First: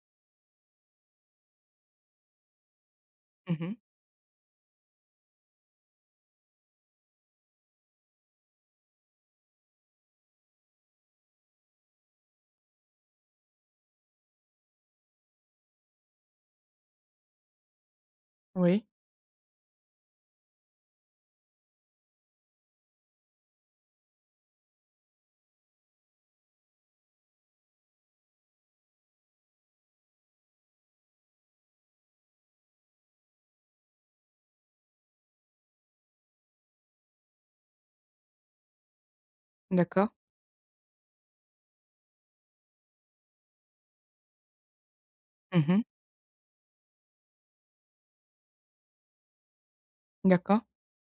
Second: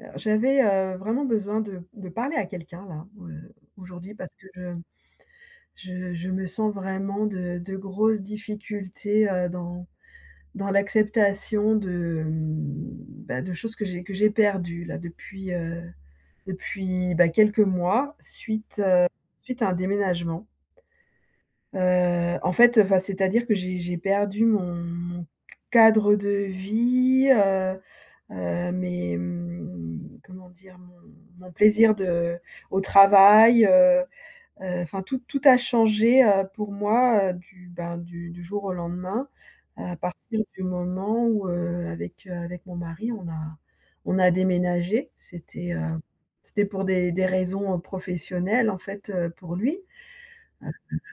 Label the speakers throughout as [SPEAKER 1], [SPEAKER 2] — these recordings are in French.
[SPEAKER 1] J'avais, vraiment besoin de parler à quelqu'un là,
[SPEAKER 2] Mmh mh.
[SPEAKER 1] aujourd'hui parce que je me sens vraiment de grosses difficultés, dans dans l'acceptation de, bah, de choses que j'ai perdues là depuis, depuis, bah, quelques mois suite,
[SPEAKER 2] Oui,
[SPEAKER 1] suite à un déménagement. En fait, c'est-à-dire que j'ai perdu mon cadre de vie, mes, comment dire? Mon plaisir de au travail, enfin tout a changé, pour moi, du ben, du jour au lendemain, à
[SPEAKER 2] d'accord.
[SPEAKER 1] partir du moment où, avec, avec mon mari, on a déménagé.
[SPEAKER 2] Mmh
[SPEAKER 1] C'était,
[SPEAKER 2] mh.
[SPEAKER 1] c'était pour des raisons, professionnelles en fait, pour lui,
[SPEAKER 2] D'accord.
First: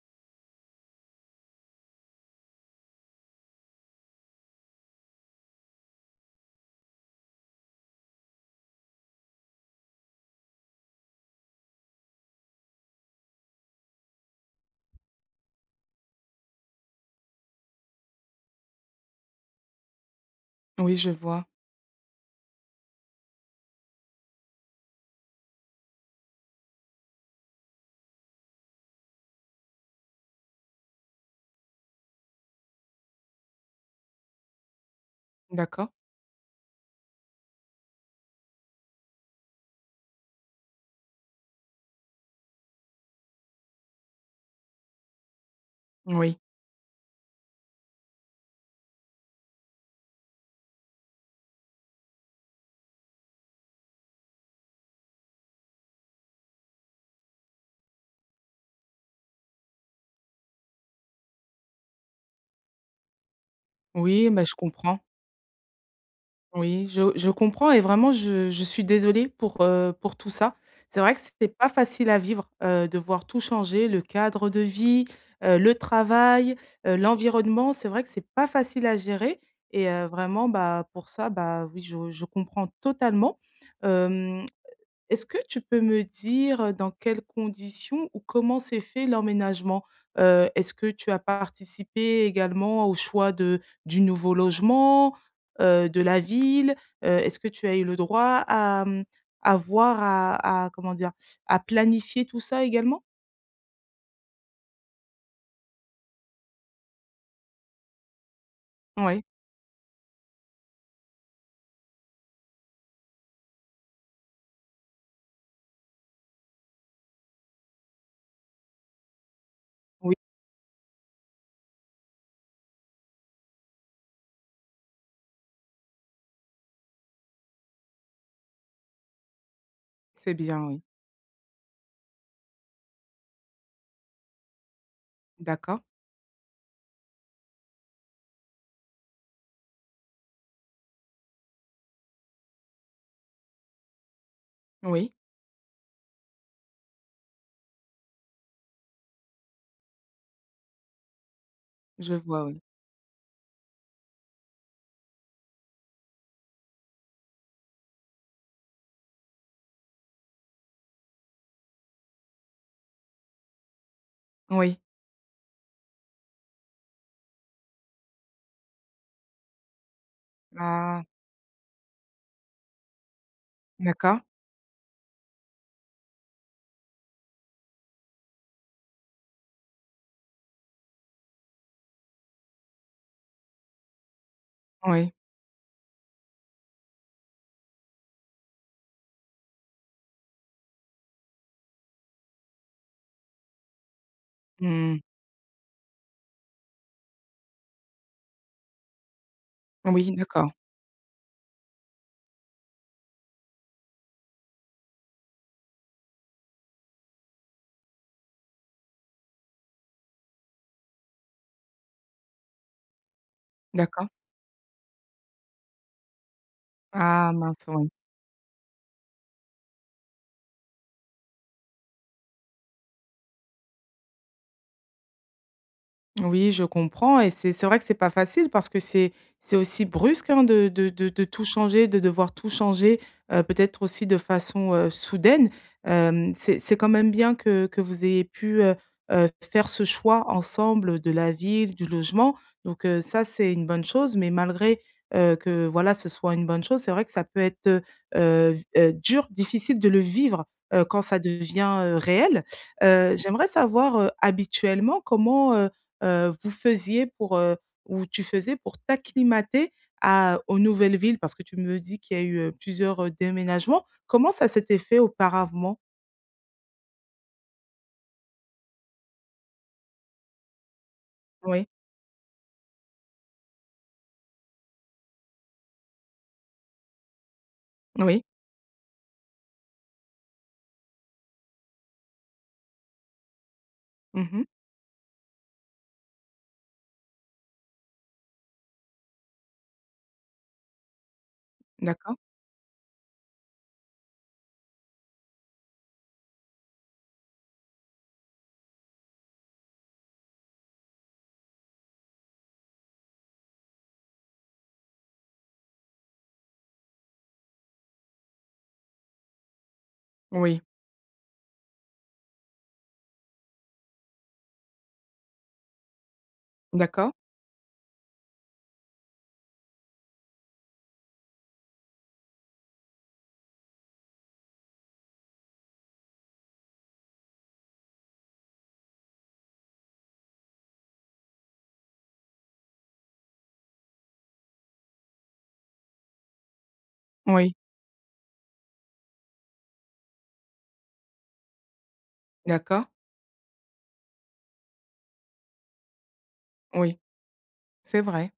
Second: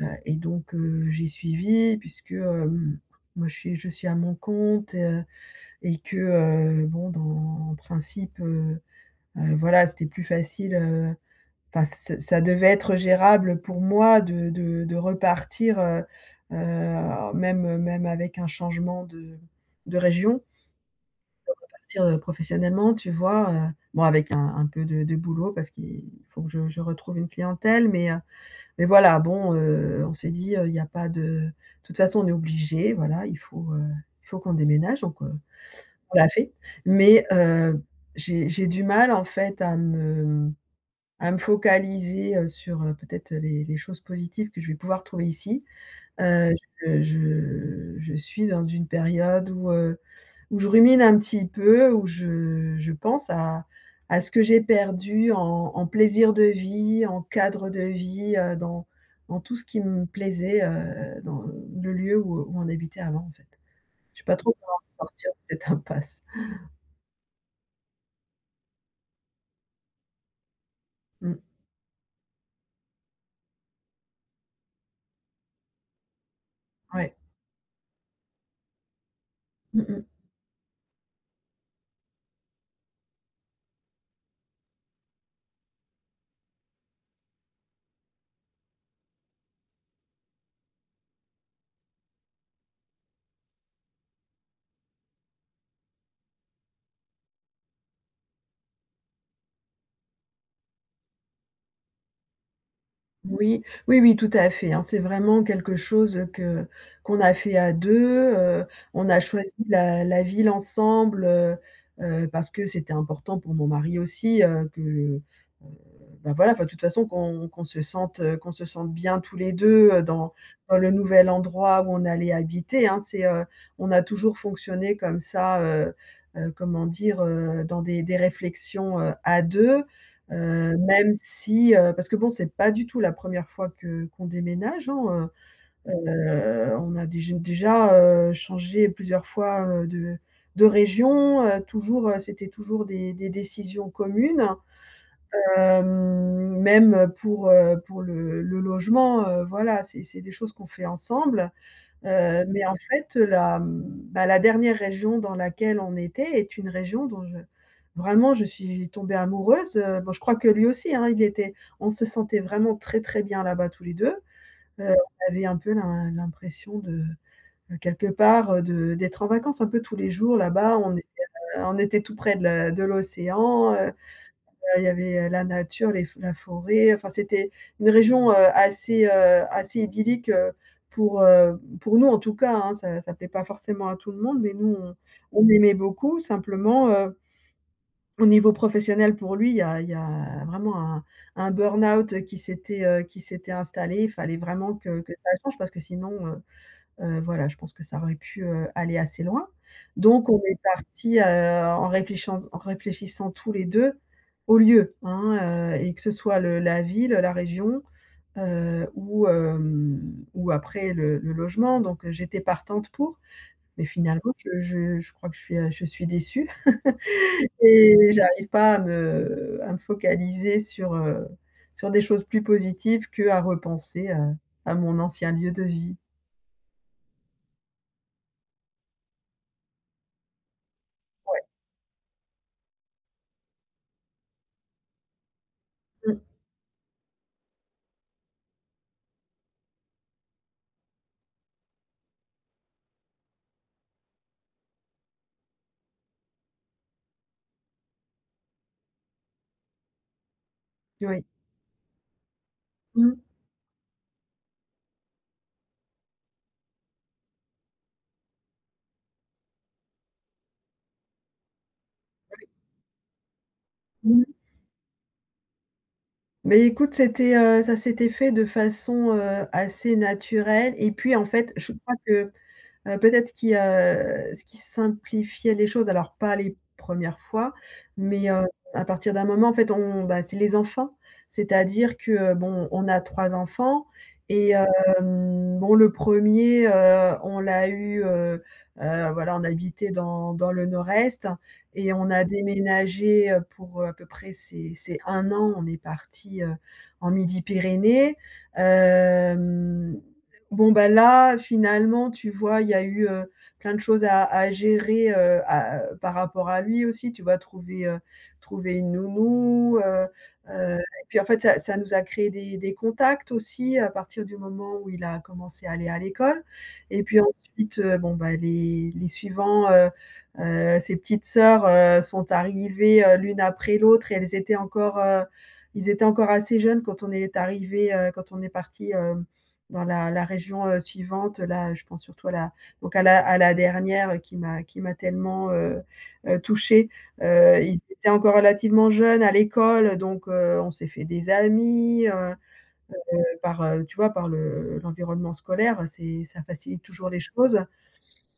[SPEAKER 1] et donc, j'ai suivi puisque, moi je suis à mon compte, et que, bon, dans en principe, voilà, c'était plus facile, enfin, ç ça devait être gérable pour moi de repartir, même, même avec un changement de région,
[SPEAKER 2] Oui, je vois.
[SPEAKER 1] partir, professionnellement, tu vois? Bon, avec un peu de boulot parce qu'il faut que je retrouve une clientèle, mais voilà, bon, on s'est dit, «Il y a pas de toute façon, on est obligé, voilà, il faut qu'on déménage, donc»
[SPEAKER 2] D'accord.
[SPEAKER 1] on l'a fait, mais j'ai du mal en fait à me focaliser, sur, peut-être, les choses positives que je vais pouvoir trouver ici.
[SPEAKER 2] Oui.
[SPEAKER 1] Heu, je suis dans une période où, où je rumine un petit peu, où je pense à ce que j'ai perdu en en plaisir de vie, en cadre de vie, dans dans tout ce qui me plaisait, dans le lieu où on habitait avant en fait. Je ne sais
[SPEAKER 2] Oui,
[SPEAKER 1] pas
[SPEAKER 2] bah,
[SPEAKER 1] trop
[SPEAKER 2] je
[SPEAKER 1] comment
[SPEAKER 2] comprends.
[SPEAKER 1] sortir de cette impasse.
[SPEAKER 2] Oui, je comprends et vraiment je suis désolée pour tout ça. C'est vrai que
[SPEAKER 1] Mmh.
[SPEAKER 2] c'est pas facile à vivre, de voir tout changer, le cadre de vie, le travail,
[SPEAKER 1] Ouais.
[SPEAKER 2] l'environnement. C'est vrai que c'est pas facile à gérer
[SPEAKER 1] Mmh
[SPEAKER 2] et
[SPEAKER 1] mh.
[SPEAKER 2] vraiment, bah, pour ça, bah, oui, je comprends totalement. Hem Est-ce que tu peux me dire, dans quelles conditions ou comment s'est fait l'emménagement? Est-ce que tu as participé également au choix de du nouveau logement, de la ville? Est-ce que tu as eu le droit à, à voir, à comment dire? À planifier tout ça également?
[SPEAKER 1] Oui, oui, oui, tout à fait, hein. C'est vraiment quelque chose, que qu'on a fait à 2. On a
[SPEAKER 2] Oui,
[SPEAKER 1] choisi la ville ensemble, parce que c'était important pour mon mari aussi, que, bah, voilà, enfin, de toute façon qu'on se sente, qu'on se sente bien tous les 2
[SPEAKER 2] oui,
[SPEAKER 1] dans dans le nouvel endroit où on allait habiter, hein. C'est, on a toujours fonctionné comme ça, comment dire? Dans des réflexions, à 2.
[SPEAKER 2] c'est bien, oui.
[SPEAKER 1] Même si, parce que bon, c'est pas du tout la première fois que qu'on déménage, hein,
[SPEAKER 2] D'accord.
[SPEAKER 1] on a déjà, changé plusieurs fois, de région, toujours, c'était toujours des décisions communes.
[SPEAKER 2] Oui,
[SPEAKER 1] Hem, même, pour le logement, voilà, c'est des choses qu'on fait ensemble.
[SPEAKER 2] je vois, oui.
[SPEAKER 1] Mais en fait, la dernière région dans laquelle on était est une région dont je vraiment je suis tombée amoureuse, bon je crois que lui aussi, hein, il était on se sentait vraiment très, très bien là-bas tous les deux.
[SPEAKER 2] Oui.
[SPEAKER 1] On avait un peu l'impression de, quelque part, de d'être en vacances un peu tous les jours là-bas.
[SPEAKER 2] Ah,
[SPEAKER 1] On était tout près de l'océan,
[SPEAKER 2] d'accord.
[SPEAKER 1] il y avait, la nature, les f la forêt, enfin c'était une région, assez, assez idyllique, pour nous en tout cas, hein. Ça ça plaît pas forcément à tout le monde, mais nous
[SPEAKER 2] Oui.
[SPEAKER 1] on aimait beaucoup simplement, au niveau professionnel pour lui, il y a vraiment un burn-out qui s'était installé. Il fallait vraiment que
[SPEAKER 2] Mmh.
[SPEAKER 1] que ça change parce que sinon, voilà, je pense que ça aurait pu, aller assez loin.
[SPEAKER 2] Oui,
[SPEAKER 1] Donc on
[SPEAKER 2] d'accord.
[SPEAKER 1] est partis, en réfléchissant tous les 2 au lieu, hein, et que ce soit le la ville, la région, ou ou après le logement. Donc j'étais partante pour, mais
[SPEAKER 2] D'accord.
[SPEAKER 1] finalement je crois que je suis déçue
[SPEAKER 2] Ah mince, oui.
[SPEAKER 1] et j'arrive pas à me focaliser sur, sur des choses plus positives qu'à repenser, à mon ancien lieu de vie.
[SPEAKER 2] Oui, je comprends et c'est vrai que c'est pas facile parce que c'est aussi brusque, hein, de
[SPEAKER 1] Ouais.
[SPEAKER 2] tout changer, de devoir tout changer, peut-être aussi de façon, soudaine.
[SPEAKER 1] Mmh.
[SPEAKER 2] Hem, c'est quand même bien que vous ayez pu, faire ce choix ensemble de la ville, du logement. Donc ça, c'est une bonne chose, mais malgré, que voilà, ce soit une bonne chose, c'est vrai que ça peut être, v dur, difficile de le vivre, quand ça
[SPEAKER 1] Oui.
[SPEAKER 2] devient, réel.
[SPEAKER 1] Mmh.
[SPEAKER 2] J'aimerais savoir, habituellement, comment, vous faisiez pour, ou tu faisais pour t'acclimater à aux nouvelles villes? Parce que tu me dis qu'il y a eu, plusieurs, déménagements.
[SPEAKER 1] Mmh.
[SPEAKER 2] Comment ça s'était fait auparavant?
[SPEAKER 1] Beh, écoute, c'était, ça s'était fait de façon, assez naturelle et puis, en fait,
[SPEAKER 2] Oui,
[SPEAKER 1] je crois que. Peut-être ce qui simplifiait les choses, alors pas les premières fois,
[SPEAKER 2] oui.
[SPEAKER 1] mais, à partir d'un moment, en fait, on bah, c'est les enfants. C'est-à-dire que, bon, on a 3 enfants
[SPEAKER 2] Mmh.
[SPEAKER 1] et bon, le premier on l'a eu, voilà, on habitait dans dans le nord-est et on
[SPEAKER 2] D'accord.
[SPEAKER 1] a déménagé, pour, à peu près ses un an, on est parti, en Midi-Pyrénées. Hem Bon, bah, là, finalement, tu vois, il y a eu, plein de choses à gérer, à par rapport à lui aussi, tu vois? Trouver, trouver une nounou,
[SPEAKER 2] Oui.
[SPEAKER 1] et puis, en fait, ça ça nous a créé des contacts aussi à partir du moment où il a commencé à aller à l'école et
[SPEAKER 2] D'accord.
[SPEAKER 1] puis ensuite, bon, bah, les suivants, ses petites sœurs, sont arrivées, l'une après l'autre et elles étaient encore, ils étaient encore assez jeunes quand on est arrivé quand on est parti hem dans la région, suivante, là, je pense surtout à la donc à la dernière qui m'a tellement, touchée.
[SPEAKER 2] Oui.
[SPEAKER 1] Ils étaient encore relativement jeunes à l'école, donc on s'est fait des amis,
[SPEAKER 2] D'accord.
[SPEAKER 1] par, tu vois, par le l'environnement scolaire, c'est ça facilite
[SPEAKER 2] Oui.
[SPEAKER 1] toujours les choses.
[SPEAKER 2] C'est vrai.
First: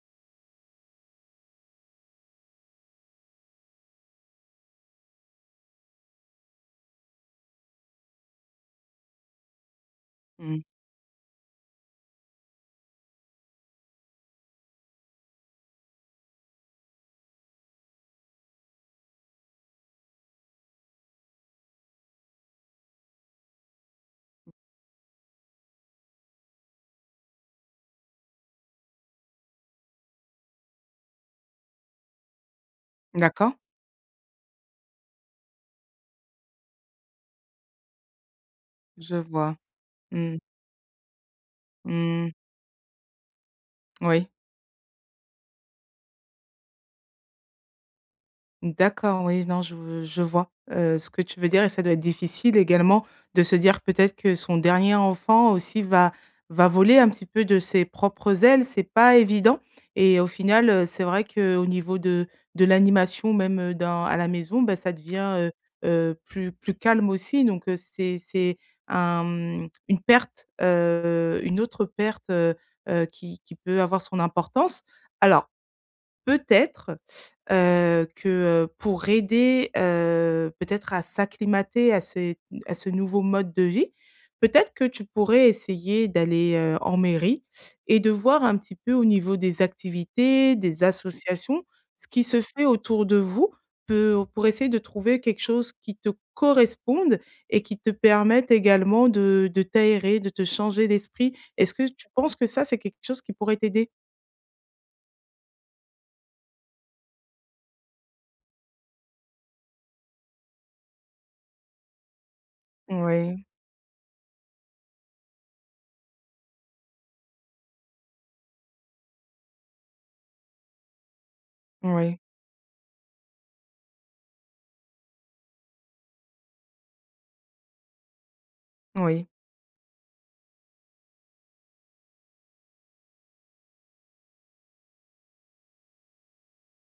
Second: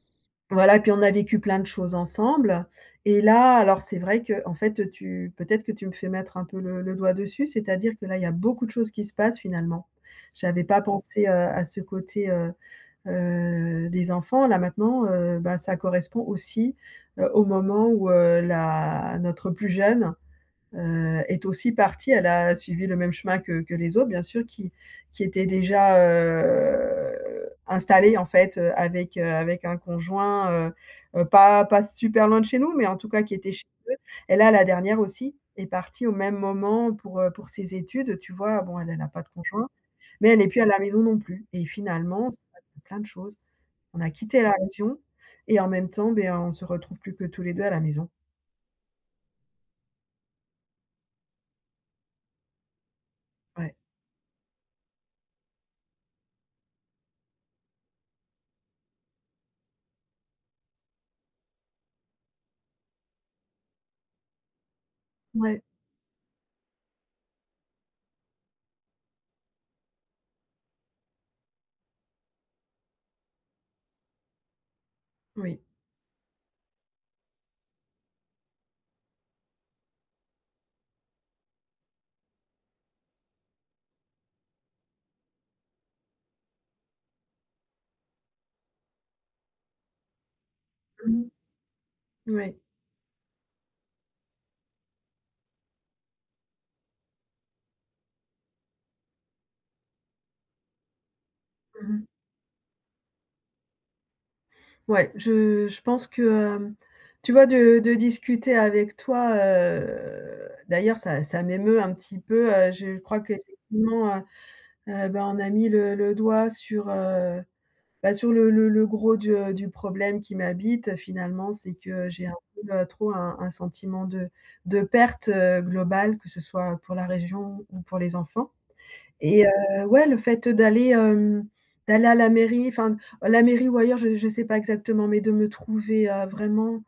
[SPEAKER 1] Voilà, puis on a vécu plein de choses ensemble et là, alors c'est vrai que en fait, tu peut-être que tu me fais mettre un peu le doigt dessus, c'est-à-dire que là, il y a beaucoup de choses qui se passent finalement. J'avais
[SPEAKER 2] Mmh.
[SPEAKER 1] pas pensé, à ce côté, des enfants là maintenant, bah, ça correspond aussi, au moment où, la notre plus jeune, est aussi partie. Elle a suivi le même chemin que les autres bien sûr qui étaient déjà, installés en fait, avec, avec un conjoint, pas pas super loin de chez nous, mais en tout cas qui était
[SPEAKER 2] D'accord.
[SPEAKER 1] chez eux. Et là, la dernière aussi est partie au même moment pour ses études, tu vois? Bon, elle a
[SPEAKER 2] Je
[SPEAKER 1] pas de
[SPEAKER 2] vois.
[SPEAKER 1] conjoint, mais
[SPEAKER 2] Mmh.
[SPEAKER 1] elle n'est plus à la maison non plus et finalement,
[SPEAKER 2] Mmh.
[SPEAKER 1] ça m'a appris plein de choses. On a
[SPEAKER 2] Oui.
[SPEAKER 1] quitté la région et en même temps, beh, on se retrouve plus que tous les deux à la maison.
[SPEAKER 2] D'accord, oui, non, je vois, ce que tu veux dire et ça doit être difficile également de se
[SPEAKER 1] Ouais.
[SPEAKER 2] dire peut-être que son dernier enfant aussi va voler un petit peu de ses propres ailes, c'est pas évident et au final, c'est vrai qu'au niveau de l'animation même, dans à la maison, bah, ça devient,
[SPEAKER 1] Ouais,
[SPEAKER 2] plus plus calme aussi donc c'est un, une perte, une autre perte, qui peut avoir son importance. Alors
[SPEAKER 1] oui.
[SPEAKER 2] peut-être, que, pour aider, peut-être à s'acclimater à ce nouveau mode de vie, peut-être que tu pourrais essayer d'aller, en mairie et de voir un petit peu au niveau des activités, des
[SPEAKER 1] Mmh.
[SPEAKER 2] associations, ce qui se
[SPEAKER 1] Ouais.
[SPEAKER 2] fait autour de vous peu pour essayer de trouver quelque chose qui te corresponde et qui te permette également de t'aérer, de te changer d'esprit. Est-ce que
[SPEAKER 1] Mmh.
[SPEAKER 2] tu penses que ça, c'est quelque chose qui pourrait t'aider?
[SPEAKER 1] Ouais, je pense que, tu vois, de discuter avec toi, d'ailleurs ça ça m'émeut un petit peu, je crois
[SPEAKER 2] Oui,
[SPEAKER 1] qu'effectivement, ben, on a mis le doigt sur, Bah, sur le gros du problème qui m'habite, finalement, c'est que
[SPEAKER 2] oui,
[SPEAKER 1] j'ai un peu, trop un sentiment de perte, globale, que ce soit pour la région ou pour les enfants
[SPEAKER 2] oui.
[SPEAKER 1] et ouais, le fait d'aller, d'aller à la mairie, enfin, la mairie ou ailleurs, je ne sais pas exactement, mais de me trouver, vraiment,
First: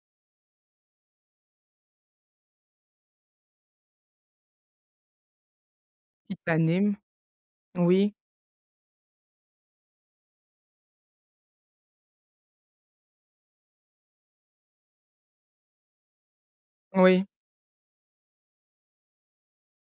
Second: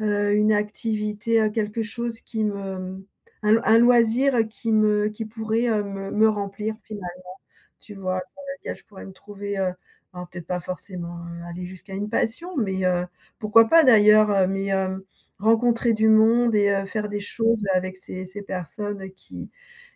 [SPEAKER 1] une activité, quelque chose qui me, mmh, un loisir qui pourrait, me
[SPEAKER 2] Qui
[SPEAKER 1] remplir
[SPEAKER 2] t'anime.
[SPEAKER 1] finalement. Tu
[SPEAKER 2] Oui,
[SPEAKER 1] vois? Dans lequel je pourrais me trouver, alors peut-être pas forcément, aller jusqu'à une passion, mais pourquoi pas d'ailleurs, mais rencontrer du monde et faire des
[SPEAKER 2] oui,
[SPEAKER 1] choses avec ces personnes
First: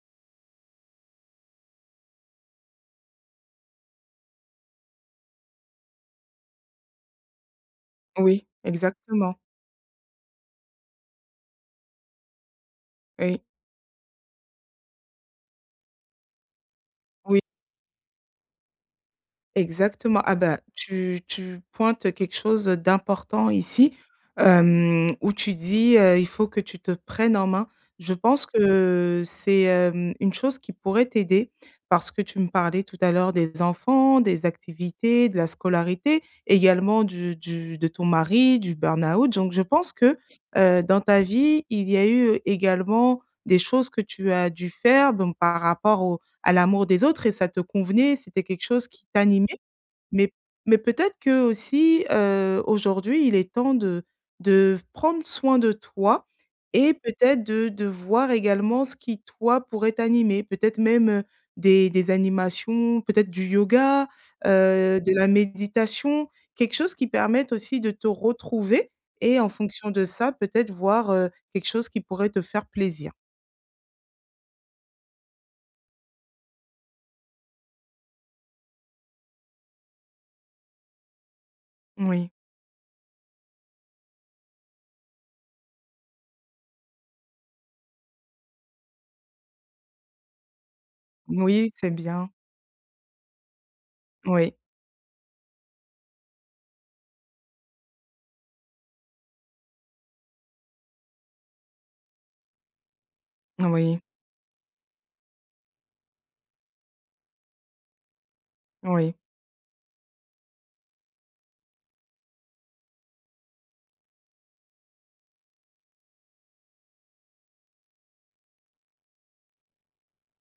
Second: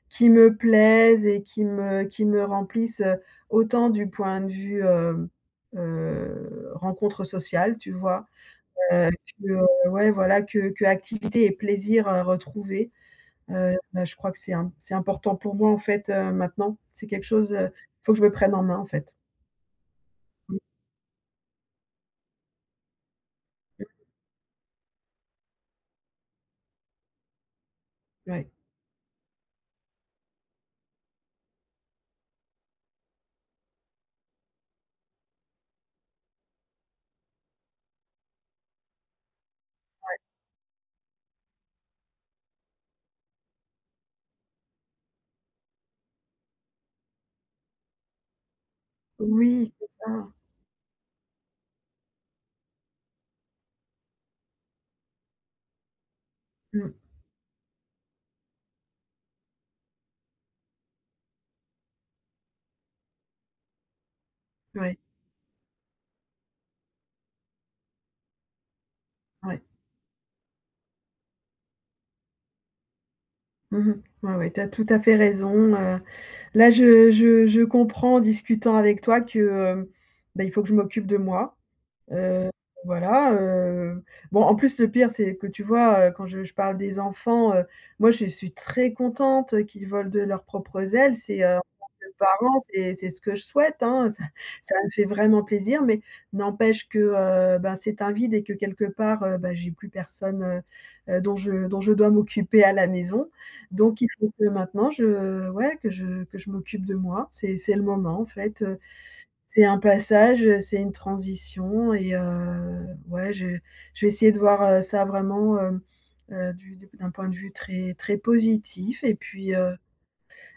[SPEAKER 1] qui me plaisent et qui me remplissent, autant du point de vue, rencontre sociale, tu vois?
[SPEAKER 2] oui,
[SPEAKER 1] Heu,
[SPEAKER 2] exactement.
[SPEAKER 1] que, ouais voilà, que activité et plaisir, retrouvés.
[SPEAKER 2] Oui,
[SPEAKER 1] Bah, je crois que c'est important pour moi, en fait, maintenant. C'est quelque
[SPEAKER 2] oui.
[SPEAKER 1] chose, faut que je me prenne en main, en fait.
[SPEAKER 2] Exactement. Ah
[SPEAKER 1] Mmh,
[SPEAKER 2] bah, tu pointes quelque chose d'important ici, hem, où tu dis, «Il faut que tu te prennes en main». Je pense
[SPEAKER 1] ouais.
[SPEAKER 2] que c'est, hem, une chose qui pourrait t'aider parce que tu me parlais tout à l'heure des enfants, des activités, de la scolarité, également du de ton mari, du burn-out. Donc je pense que, dans ta vie, il y a eu également des choses que tu as dû faire, donc par rapport au à l'amour des autres et ça te convenait, c'était quelque chose qui t'animait.
[SPEAKER 1] Oui, c'est ça.
[SPEAKER 2] Mais mais peut-être qu'aussi, aujourd'hui, il est temps de prendre soin de toi
[SPEAKER 1] Mmh,
[SPEAKER 2] et peut-être de voir également ce qui, toi, pourrait t'animer. Peut-être même, des animations, peut-être du yoga,
[SPEAKER 1] ouais,
[SPEAKER 2] de la méditation, quelque chose qui permette aussi de te retrouver et en
[SPEAKER 1] ouais.
[SPEAKER 2] fonction de ça, peut-être voir, quelque chose qui pourrait te faire plaisir.
[SPEAKER 1] Mmh mh. Ouais, ouais, tu as tout à fait raison, là, je comprends en discutant avec toi que, bah, il faut que je m'occupe de moi.
[SPEAKER 2] Oui.
[SPEAKER 1] Heu, voilà, bon, en plus, le pire, c'est que tu vois, quand je parle des enfants, moi, je suis très contente, qu'ils volent de leurs propres ailes. C'est, en
[SPEAKER 2] Oui,
[SPEAKER 1] tant
[SPEAKER 2] c'est
[SPEAKER 1] que
[SPEAKER 2] bien.
[SPEAKER 1] parent, c'est ce que je souhaite, hein, ça
[SPEAKER 2] Oui,
[SPEAKER 1] ça me fait vraiment plaisir, mais n'empêche que, ben, c'est un vide et que quelque part, bah, j'ai plus personne, dont je dois m'occuper à la maison.
[SPEAKER 2] oui.
[SPEAKER 1] Donc il faut que maintenant je ouais, que je m'occupe de moi. C'est le moment, en fait,
[SPEAKER 2] Oui,
[SPEAKER 1] c'est un passage, c'est une transition et ouais, je vais essayer de voir, ça vraiment, hem, du d'un point de vue très très positif et puis,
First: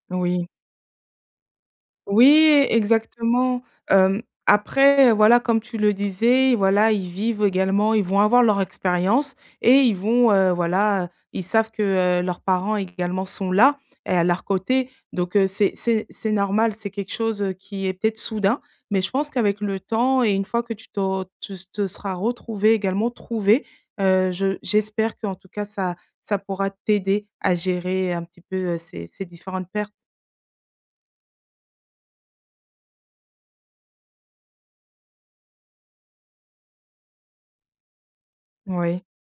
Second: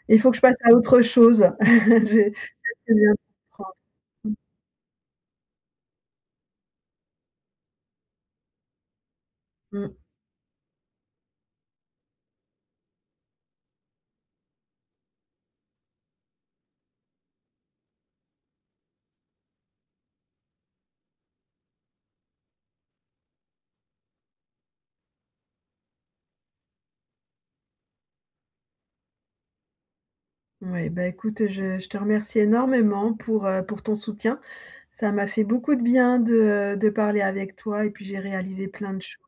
[SPEAKER 1] il faut que je
[SPEAKER 2] oui.
[SPEAKER 1] passe à autre chose. J'ai
[SPEAKER 2] Oui,
[SPEAKER 1] je viens de
[SPEAKER 2] exactement.
[SPEAKER 1] comprendre.
[SPEAKER 2] Hem, après, voilà, comme tu le disais, voilà, ils vivent également, ils vont avoir leur expérience et
[SPEAKER 1] Mmh
[SPEAKER 2] ils
[SPEAKER 1] mh.
[SPEAKER 2] vont, voilà, ils savent que, leurs parents également sont là et à leur côté. Donc, c'est normal, c'est quelque chose, qui est peut-être soudain, mais je pense qu'avec le temps et une fois que tu te seras retrouvé également trouvé, je j'espère qu'en tout cas ça pourra t'aider à gérer un petit peu, ces différentes pertes.
[SPEAKER 1] Ouais, bah, écoute, je te remercie énormément pour ton soutien. Ça m'a fait beaucoup de bien de parler avec toi et puis j'ai réalisé plein de
[SPEAKER 2] Oui.
[SPEAKER 1] cho